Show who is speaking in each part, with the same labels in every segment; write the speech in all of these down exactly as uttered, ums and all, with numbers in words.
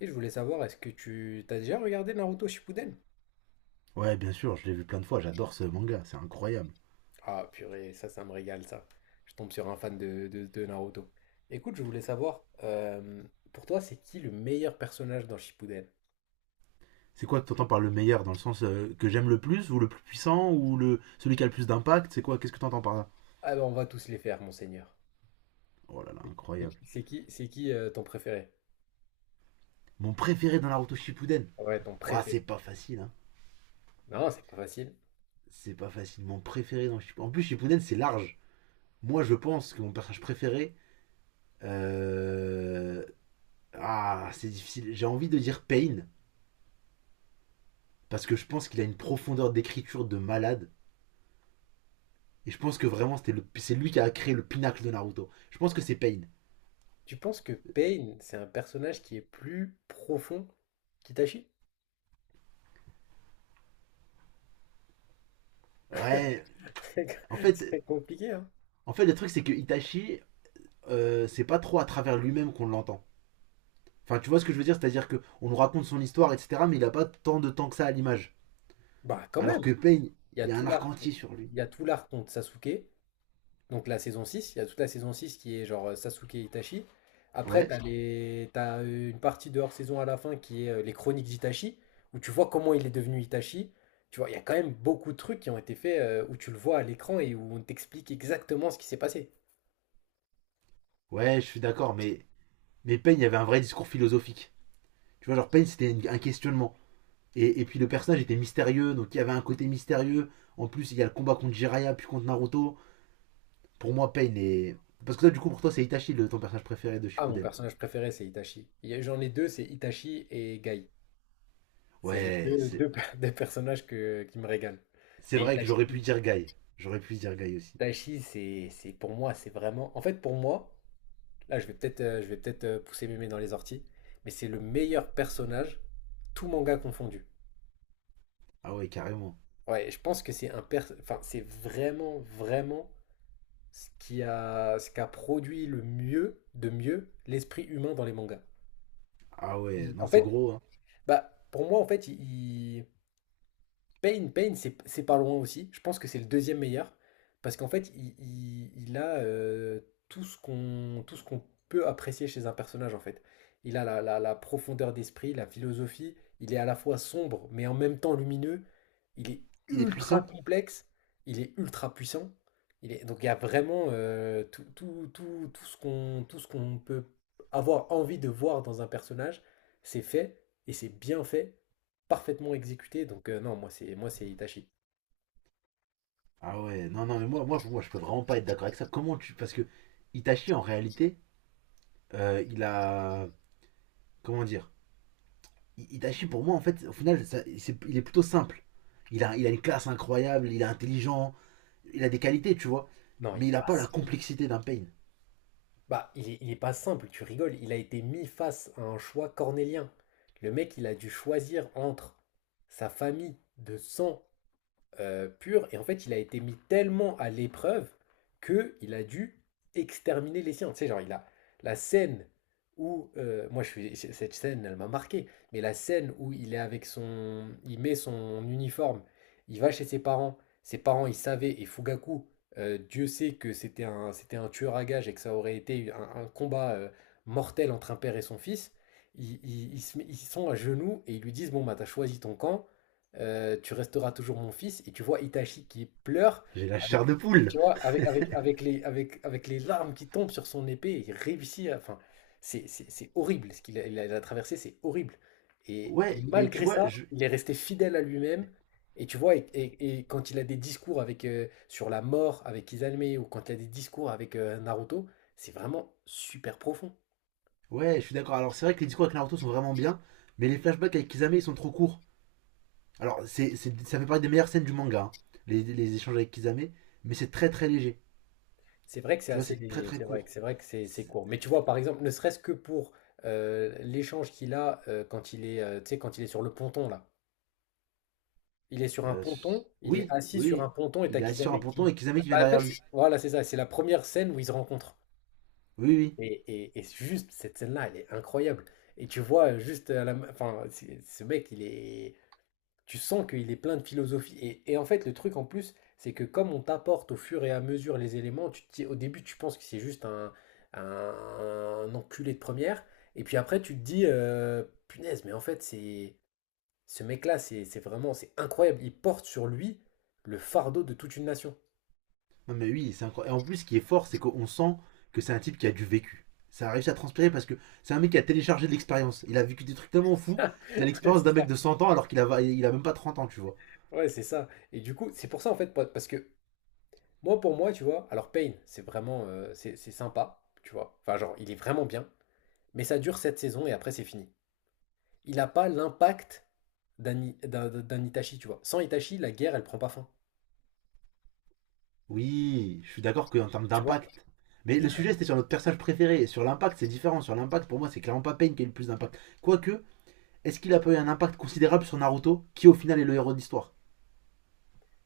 Speaker 1: Et je voulais savoir, est-ce que tu t'as déjà regardé Naruto Shippuden?
Speaker 2: Ouais, bien sûr, je l'ai vu plein de fois, j'adore ce manga, c'est incroyable.
Speaker 1: Ah purée, ça, ça me régale ça. Je tombe sur un fan de, de- de Naruto. Écoute, je voulais savoir, euh, pour toi, c'est qui le meilleur personnage dans Shippuden?
Speaker 2: C'est quoi que t'entends par le meilleur, dans le sens euh, que j'aime le plus, ou le plus puissant, ou le celui qui a le plus d'impact? C'est quoi? Qu'est-ce que t'entends par là?
Speaker 1: Ah ben, on va tous les faire, monseigneur.
Speaker 2: Oh là là,
Speaker 1: C'est
Speaker 2: incroyable.
Speaker 1: qui, c'est qui, c'est qui, euh, ton préféré?
Speaker 2: Mon préféré dans Naruto Shippuden.
Speaker 1: Ouais, ton
Speaker 2: Ouah, c'est
Speaker 1: préféré.
Speaker 2: pas facile hein.
Speaker 1: Non, c'est pas facile.
Speaker 2: C'est pas facile. Mon préféré dans Shippuden. En plus Shippuden c'est large. Moi je pense que mon personnage préféré euh, ah, c'est difficile. J'ai envie de dire Pain parce que je pense qu'il a une profondeur d'écriture de malade, et je pense que vraiment c'était le c'est lui qui a créé le pinacle de Naruto. Je pense que c'est Pain.
Speaker 1: Tu penses que Pain, c'est un personnage qui est plus profond qu'Itachi?
Speaker 2: Ouais,
Speaker 1: C'est
Speaker 2: en fait,
Speaker 1: c'est compliqué, hein?
Speaker 2: en fait le truc c'est que Itachi, euh, c'est pas trop à travers lui-même qu'on l'entend. Enfin, tu vois ce que je veux dire, c'est-à-dire que on nous raconte son histoire, et cetera, mais il a pas tant de temps que ça à l'image.
Speaker 1: Bah, quand même,
Speaker 2: Alors que Pain,
Speaker 1: il y
Speaker 2: il
Speaker 1: a
Speaker 2: y a
Speaker 1: tout
Speaker 2: un arc
Speaker 1: l'art,
Speaker 2: entier sur lui.
Speaker 1: il y a tout l'arc contre Sasuke. Donc la saison six, il y a toute la saison six qui est genre euh, Sasuke Itachi. Après,
Speaker 2: Ouais,
Speaker 1: t'as les... t'as euh, une partie de hors-saison à la fin qui est euh, les chroniques d'Itachi, où tu vois comment il est devenu Itachi. Tu vois, il y a quand même beaucoup de trucs qui ont été faits euh, où tu le vois à l'écran et où on t'explique exactement ce qui s'est passé.
Speaker 2: ouais, je suis d'accord, mais, mais Pain, il y avait un vrai discours philosophique. Tu vois, genre Pain, c'était une- un questionnement. Et, et puis le personnage était mystérieux, donc il y avait un côté mystérieux. En plus, il y a le combat contre Jiraiya, puis contre Naruto. Pour moi, Pain est... Parce que toi, du coup, pour toi, c'est Itachi, le, ton personnage préféré de
Speaker 1: Ah, mon
Speaker 2: Shippuden.
Speaker 1: personnage préféré, c'est Itachi. Il y a- J'en ai deux, c'est Itachi et Gai. C'est les
Speaker 2: Ouais.
Speaker 1: deux, deux, per- deux personnages que, qui me régalent.
Speaker 2: C'est
Speaker 1: Mais
Speaker 2: vrai que
Speaker 1: Itachi,
Speaker 2: j'aurais pu dire Guy. J'aurais pu dire Guy aussi.
Speaker 1: Itachi c'est, c'est pour moi, c'est vraiment... En fait, pour moi... Là, je vais peut-être euh, je vais peut-être euh, pousser mémé dans les orties, mais c'est le meilleur personnage, tout manga confondu.
Speaker 2: Ah ouais, carrément.
Speaker 1: Ouais, je pense que c'est un pers- enfin, c'est vraiment vraiment ce qui a ce qu'a produit le mieux de mieux l'esprit humain dans les mangas.
Speaker 2: Ah ouais,
Speaker 1: Il-
Speaker 2: non,
Speaker 1: en
Speaker 2: c'est
Speaker 1: fait,
Speaker 2: gros, hein.
Speaker 1: bah pour moi en fait, il, Pain, Pain, c'est c'est pas loin aussi. Je pense que c'est le deuxième meilleur. Parce qu'en fait, il, il- il a euh, tout ce qu'on tout ce qu'on peut apprécier chez un personnage, en fait. Il a la, la- la profondeur d'esprit, la philosophie. Il est à la fois sombre, mais en même temps lumineux. Il est
Speaker 2: Il est
Speaker 1: ultra
Speaker 2: puissant.
Speaker 1: complexe. Il est ultra puissant. Il est... Donc il y a vraiment euh, tout, tout, tout, tout ce qu'on tout ce qu'on peut avoir envie de voir dans un personnage. C'est fait, et c'est bien fait, parfaitement exécuté. Donc euh, non, moi c'est moi c'est Itachi.
Speaker 2: Ah ouais, non, non, mais moi, moi, pour moi, je peux vraiment pas être d'accord avec ça. Comment tu. Parce que Itachi, en réalité, euh, il a. Comment dire. I- Itachi, pour moi, en fait, au final, ça- c'est- il est plutôt simple. Il a, il a une classe incroyable, il est intelligent, il a des qualités, tu vois.
Speaker 1: Non,
Speaker 2: Mais
Speaker 1: il est
Speaker 2: il a
Speaker 1: pas
Speaker 2: pas la complexité d'un Pain.
Speaker 1: bah il est, il est pas simple, tu rigoles, il a été mis face à un choix cornélien. Le mec, il a dû choisir entre sa famille de sang euh, pur. Et en fait, il a été mis tellement à l'épreuve que il a dû exterminer les siens. Tu sais, genre, il a la scène où, euh, moi, je suis, cette scène, elle m'a marqué, mais la scène où il est avec son, il met son uniforme, il va chez ses parents, ses parents, ils savaient, et Fugaku, euh, Dieu sait que c'était un, c'était un tueur à gages et que ça aurait été un, un combat euh, mortel entre un père et son fils. Ils, ils- ils se met- ils sont à genoux et ils lui disent, bon, bah, t'as choisi ton camp, heu, tu resteras toujours mon fils, et tu vois Itachi qui pleure
Speaker 2: J'ai la
Speaker 1: avec,
Speaker 2: chair de poule.
Speaker 1: tu vois? Avec avec avec les avec avec les larmes qui tombent sur son épée, et il réussit à, enfin, c'est c'est c'est horrible ce qu'il a il a il a traversé, c'est horrible, et et
Speaker 2: Ouais, mais tu
Speaker 1: malgré
Speaker 2: vois,
Speaker 1: ça,
Speaker 2: je,
Speaker 1: il est resté fidèle à lui-même. Et tu vois? Et et et quand il a des discours avec, heu, sur la mort avec Izanami, ou quand il a des discours avec, heu, Naruto, c'est vraiment super profond.
Speaker 2: ouais, je suis d'accord. Alors, c'est vrai que les discours avec Naruto sont vraiment bien, mais les flashbacks avec Kisame ils sont trop courts. Alors, c'est, c'est- ça fait partie des meilleures scènes du manga, hein, les, les échanges avec Kisame, mais c'est très très léger.
Speaker 1: C'est vrai que c'est
Speaker 2: Tu vois,
Speaker 1: assez
Speaker 2: c'est très
Speaker 1: léger,
Speaker 2: très
Speaker 1: c'est vrai
Speaker 2: court.
Speaker 1: que c'est vrai que c'est c'est court. Mais tu vois, par exemple, ne serait-ce que pour euh, l'échange qu'il a euh, quand il est, euh, tu sais, quand il est sur le ponton là. Il est sur un
Speaker 2: Euh,
Speaker 1: ponton, il est
Speaker 2: oui,
Speaker 1: assis sur un
Speaker 2: oui,
Speaker 1: ponton et
Speaker 2: il
Speaker 1: t'as
Speaker 2: est assis sur un
Speaker 1: Kisame
Speaker 2: ponton
Speaker 1: qui.
Speaker 2: et Kisame qui vient
Speaker 1: Bah, en fait,
Speaker 2: derrière lui.
Speaker 1: c'est- voilà, c'est ça. C'est la première scène où ils se rencontrent.
Speaker 2: Oui, oui.
Speaker 1: Et, et, et c'est juste cette scène-là, elle est incroyable. Et tu vois euh, juste à la, ma- enfin, c'est- ce mec, il est, tu sens qu'il est plein de philosophie. Et, et en fait, le truc en plus, c'est que comme on t'apporte au fur et à mesure les éléments, tu te dis- au début, tu penses que c'est juste un, un, un enculé de première. Et puis après, tu te dis, euh, punaise, mais en fait, c'est ce mec-là, c'est c'est vraiment, c'est incroyable. Il porte sur lui le fardeau de toute une nation.
Speaker 2: Non mais oui, c'est incroyable. Et en plus, ce qui est fort, c'est qu'on sent que c'est un type qui a du vécu. Ça a réussi à transpirer parce que c'est un mec qui a téléchargé de l'expérience. Il a vécu des trucs tellement fous
Speaker 1: Ah,
Speaker 2: qu'il
Speaker 1: ouais,
Speaker 2: a l'expérience
Speaker 1: c'est
Speaker 2: d'un mec
Speaker 1: ça.
Speaker 2: de cent ans alors qu'il a, il a même pas trente ans, tu vois.
Speaker 1: Ouais, c'est ça. Et du coup, c'est pour ça, en fait, pa- parce que moi, pour moi, tu vois, alors Pain, c'est vraiment, euh, c'est c'est sympa, tu vois. Enfin, genre, il est vraiment bien, mais ça dure cette saison et après, c'est fini. Il n'a pas l'impact d'un I- d'un- d'un Itachi, tu vois. Sans Itachi, la guerre, elle prend pas fin.
Speaker 2: Oui, je suis d'accord qu'en termes
Speaker 1: Tu vois,
Speaker 2: d'impact. Mais le sujet, c'était sur notre personnage préféré. Et sur l'impact, c'est différent. Sur l'impact, pour moi, c'est clairement pas Pain qui a eu le plus d'impact. Quoique, est-ce qu'il a pas eu un impact considérable sur Naruto, qui au final est le héros de l'histoire?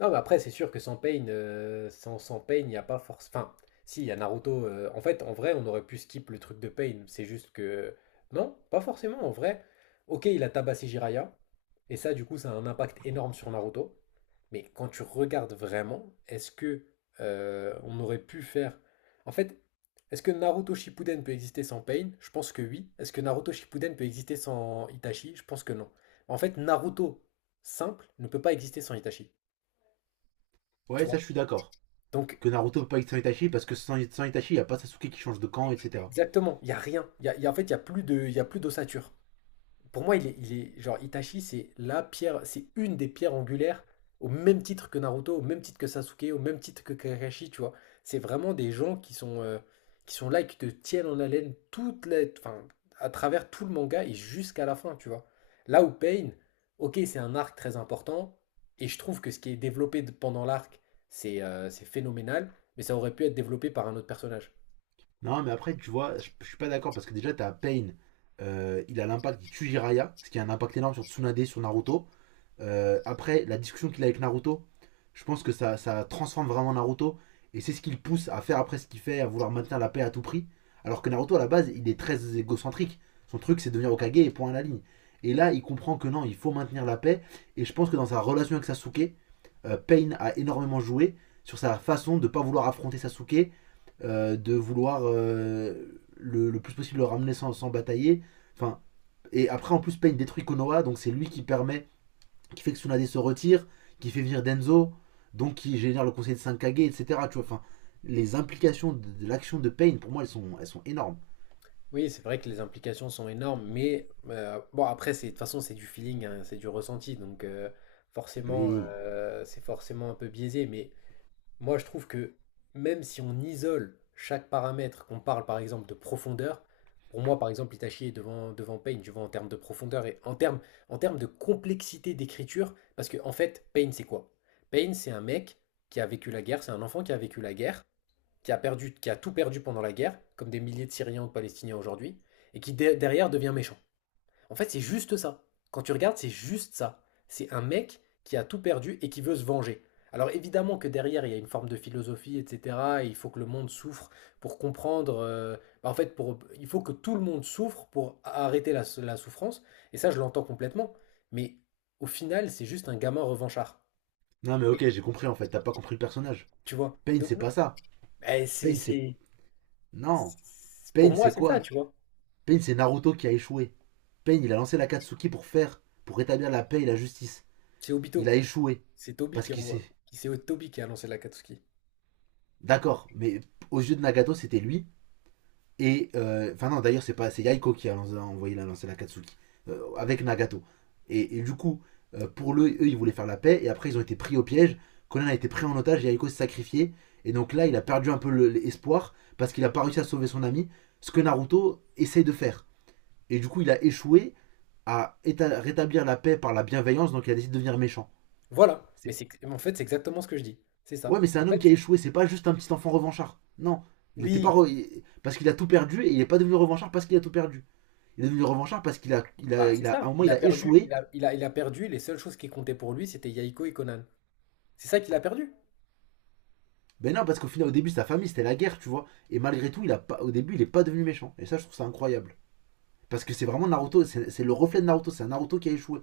Speaker 1: non, mais après, c'est sûr que sans Pain, euh, sans, sans Pain, il n'y a pas force. Enfin, si, il y a Naruto. Euh, en fait, en vrai, on aurait pu skip le truc de Pain. C'est juste que. Non, pas forcément, en vrai. Ok, il a tabassé Jiraiya. Et ça, du coup, ça a un impact énorme sur Naruto. Mais quand tu regardes vraiment, est-ce que euh, on aurait pu faire. En fait, est-ce que Naruto Shippuden peut exister sans Pain? Je pense que oui. Est-ce que Naruto Shippuden peut exister sans Itachi? Je pense que non. En fait, Naruto simple ne peut pas exister sans Itachi. Tu
Speaker 2: Ouais,
Speaker 1: vois,
Speaker 2: ça, je suis d'accord.
Speaker 1: donc
Speaker 2: Que Naruto peut pas être sans Itachi, parce que sans, sans Itachi, il n'y a pas Sasuke qui change de camp, et cetera.
Speaker 1: exactement, il y a rien. Il y a il y a en fait, il y a plus de il y a plus d'ossature. Pour moi, il est il est genre Itachi, c'est la pierre c'est une des pierres angulaires au même titre que Naruto, au même titre que Sasuke, au même titre que Kakashi, tu vois? C'est vraiment des gens qui sont, heu, qui sont là et qui te tiennent en haleine toute la, enfin, à travers tout le manga et jusqu'à la fin, tu vois? Là où Pain, OK, c'est un arc très important, et je trouve que ce qui est développé d pendant l'arc, c'est, heu, c'est phénoménal, mais ça aurait pu être développé par un autre personnage.
Speaker 2: Non, mais après, tu vois, je, je suis pas d'accord, parce que déjà, t'as Pain, euh, il a l'impact, il tue Jiraiya, ce qui a un impact énorme sur Tsunade, sur Naruto. Euh, après, la discussion qu'il a avec Naruto, je pense que ça, ça transforme vraiment Naruto. Et c'est ce qui le pousse à faire après ce qu'il fait, à vouloir maintenir la paix à tout prix. Alors que Naruto, à la base, il est très égocentrique. Son truc, c'est devenir Hokage et point à la ligne. Et là, il comprend que non, il faut maintenir la paix. Et je pense que dans sa relation avec Sasuke, euh, Pain a énormément joué sur sa façon de ne pas vouloir affronter Sasuke, euh, de vouloir euh, le, le plus possible le ramener sans, sans batailler. Enfin, et après, en plus, Pain détruit Konoha, donc c'est lui qui permet qui fait que Tsunade se retire, qui fait venir Denzo, donc qui génère le conseil de Sankage, et cetera. Tu vois, enfin, les implications de, de l'action de Pain, pour moi, elles sont, elles sont énormes.
Speaker 1: Oui, c'est vrai que les implications sont énormes, mais euh, bon, après, c'est, de toute façon, c'est du feeling, hein, c'est du ressenti, donc euh, forcément,
Speaker 2: Oui.
Speaker 1: euh, c'est forcément un peu biaisé. Mais moi, je trouve que même si on isole chaque paramètre, qu'on parle par exemple de profondeur, pour moi, par exemple, Itachi est devant, devant Pain, tu vois, en termes de profondeur et en termes, en termes de complexité d'écriture, parce que en fait, Pain c'est quoi? Pain c'est un mec qui a vécu la guerre, c'est un enfant qui a vécu la guerre, qui a perdu, qui a tout perdu pendant la guerre, comme des milliers de Syriens ou de Palestiniens aujourd'hui, et qui de- derrière devient méchant. En fait, c'est juste ça. Quand tu regardes, c'est juste ça. C'est un mec qui a tout perdu et qui veut se venger. Alors évidemment que derrière, il y a une forme de philosophie, et cetera et il faut que le monde souffre pour comprendre. Euh, bah, en fait, pour, il faut que tout le monde souffre pour arrêter la, la souffrance. Et ça, je l'entends complètement. Mais au final, c'est juste un gamin revanchard.
Speaker 2: Non, mais
Speaker 1: Oui.
Speaker 2: ok, j'ai compris en fait, t'as pas compris le personnage.
Speaker 1: Tu vois?
Speaker 2: Pain,
Speaker 1: Donc,
Speaker 2: c'est pas ça.
Speaker 1: eh, c'est,
Speaker 2: Pain, c'est.
Speaker 1: c'est-
Speaker 2: Non.
Speaker 1: c'est- pour
Speaker 2: Pain,
Speaker 1: moi,
Speaker 2: c'est
Speaker 1: c'est ça,
Speaker 2: quoi?
Speaker 1: tu vois.
Speaker 2: Pain, c'est Naruto qui a échoué. Pain, il a lancé la Katsuki pour faire, pour rétablir la paix et la justice.
Speaker 1: C'est
Speaker 2: Il
Speaker 1: Obito.
Speaker 2: a échoué.
Speaker 1: C'est Toby
Speaker 2: Parce
Speaker 1: qui
Speaker 2: qu'il s'est.
Speaker 1: envoie. C'est Toby qui a lancé l'Akatsuki.
Speaker 2: D'accord, mais aux yeux de Nagato, c'était lui. Et. euh, Enfin, euh, non, d'ailleurs, c'est pas. C'est Yaiko qui a, lancé- a envoyé la lancer la Katsuki. euh, avec Nagato. Et, et du coup, euh, pour le, eux, ils voulaient faire la paix. Et après, ils ont été pris au piège. Conan a été pris en otage. Yaiko s'est sacrifié. Et donc là, il a perdu un peu l'espoir. Parce qu'il a pas réussi à sauver son ami. Ce que Naruto essaye de faire. Et du coup, il a échoué à rétablir la paix par la bienveillance. Donc il a décidé de devenir méchant.
Speaker 1: Voilà. Mais c'est en fait, c'est exactement ce que je dis. C'est
Speaker 2: Ouais,
Speaker 1: ça.
Speaker 2: mais c'est
Speaker 1: En
Speaker 2: un homme qui a
Speaker 1: fait,
Speaker 2: échoué. C'est pas juste un petit enfant revanchard. Non. Il était pas.
Speaker 1: oui,
Speaker 2: Re- Parce qu'il a tout perdu. Et il n'est pas devenu revanchard parce qu'il a tout perdu. Il est devenu revanchard parce qu'il a, il
Speaker 1: bah,
Speaker 2: a,
Speaker 1: c'est
Speaker 2: il a, à
Speaker 1: ça.
Speaker 2: un moment,
Speaker 1: Il
Speaker 2: il
Speaker 1: a
Speaker 2: a
Speaker 1: perdu. Il
Speaker 2: échoué.
Speaker 1: a, il a, il a perdu. Et les seules choses qui comptaient pour lui, c'était Yahiko et Conan. C'est ça qu'il a perdu.
Speaker 2: Ben non, parce qu'au final, au début, sa famille, c'était la guerre, tu vois. Et malgré tout, il a pas, au début, il est pas devenu méchant. Et ça, je trouve ça incroyable. Parce que c'est vraiment Naruto, c'est c'est le reflet de Naruto, c'est un Naruto qui a échoué.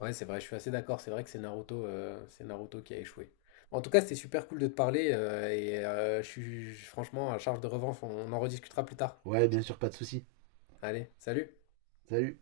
Speaker 1: Ouais, c'est vrai, je suis assez d'accord. C'est vrai que c'est Naruto, euh, c'est Naruto qui a échoué. En tout cas, c'était super cool de te parler. euh, et euh, je suis je- franchement à charge de revanche. on on en rediscutera plus tard.
Speaker 2: Ouais, bien sûr, pas de souci.
Speaker 1: Allez, salut.
Speaker 2: Salut.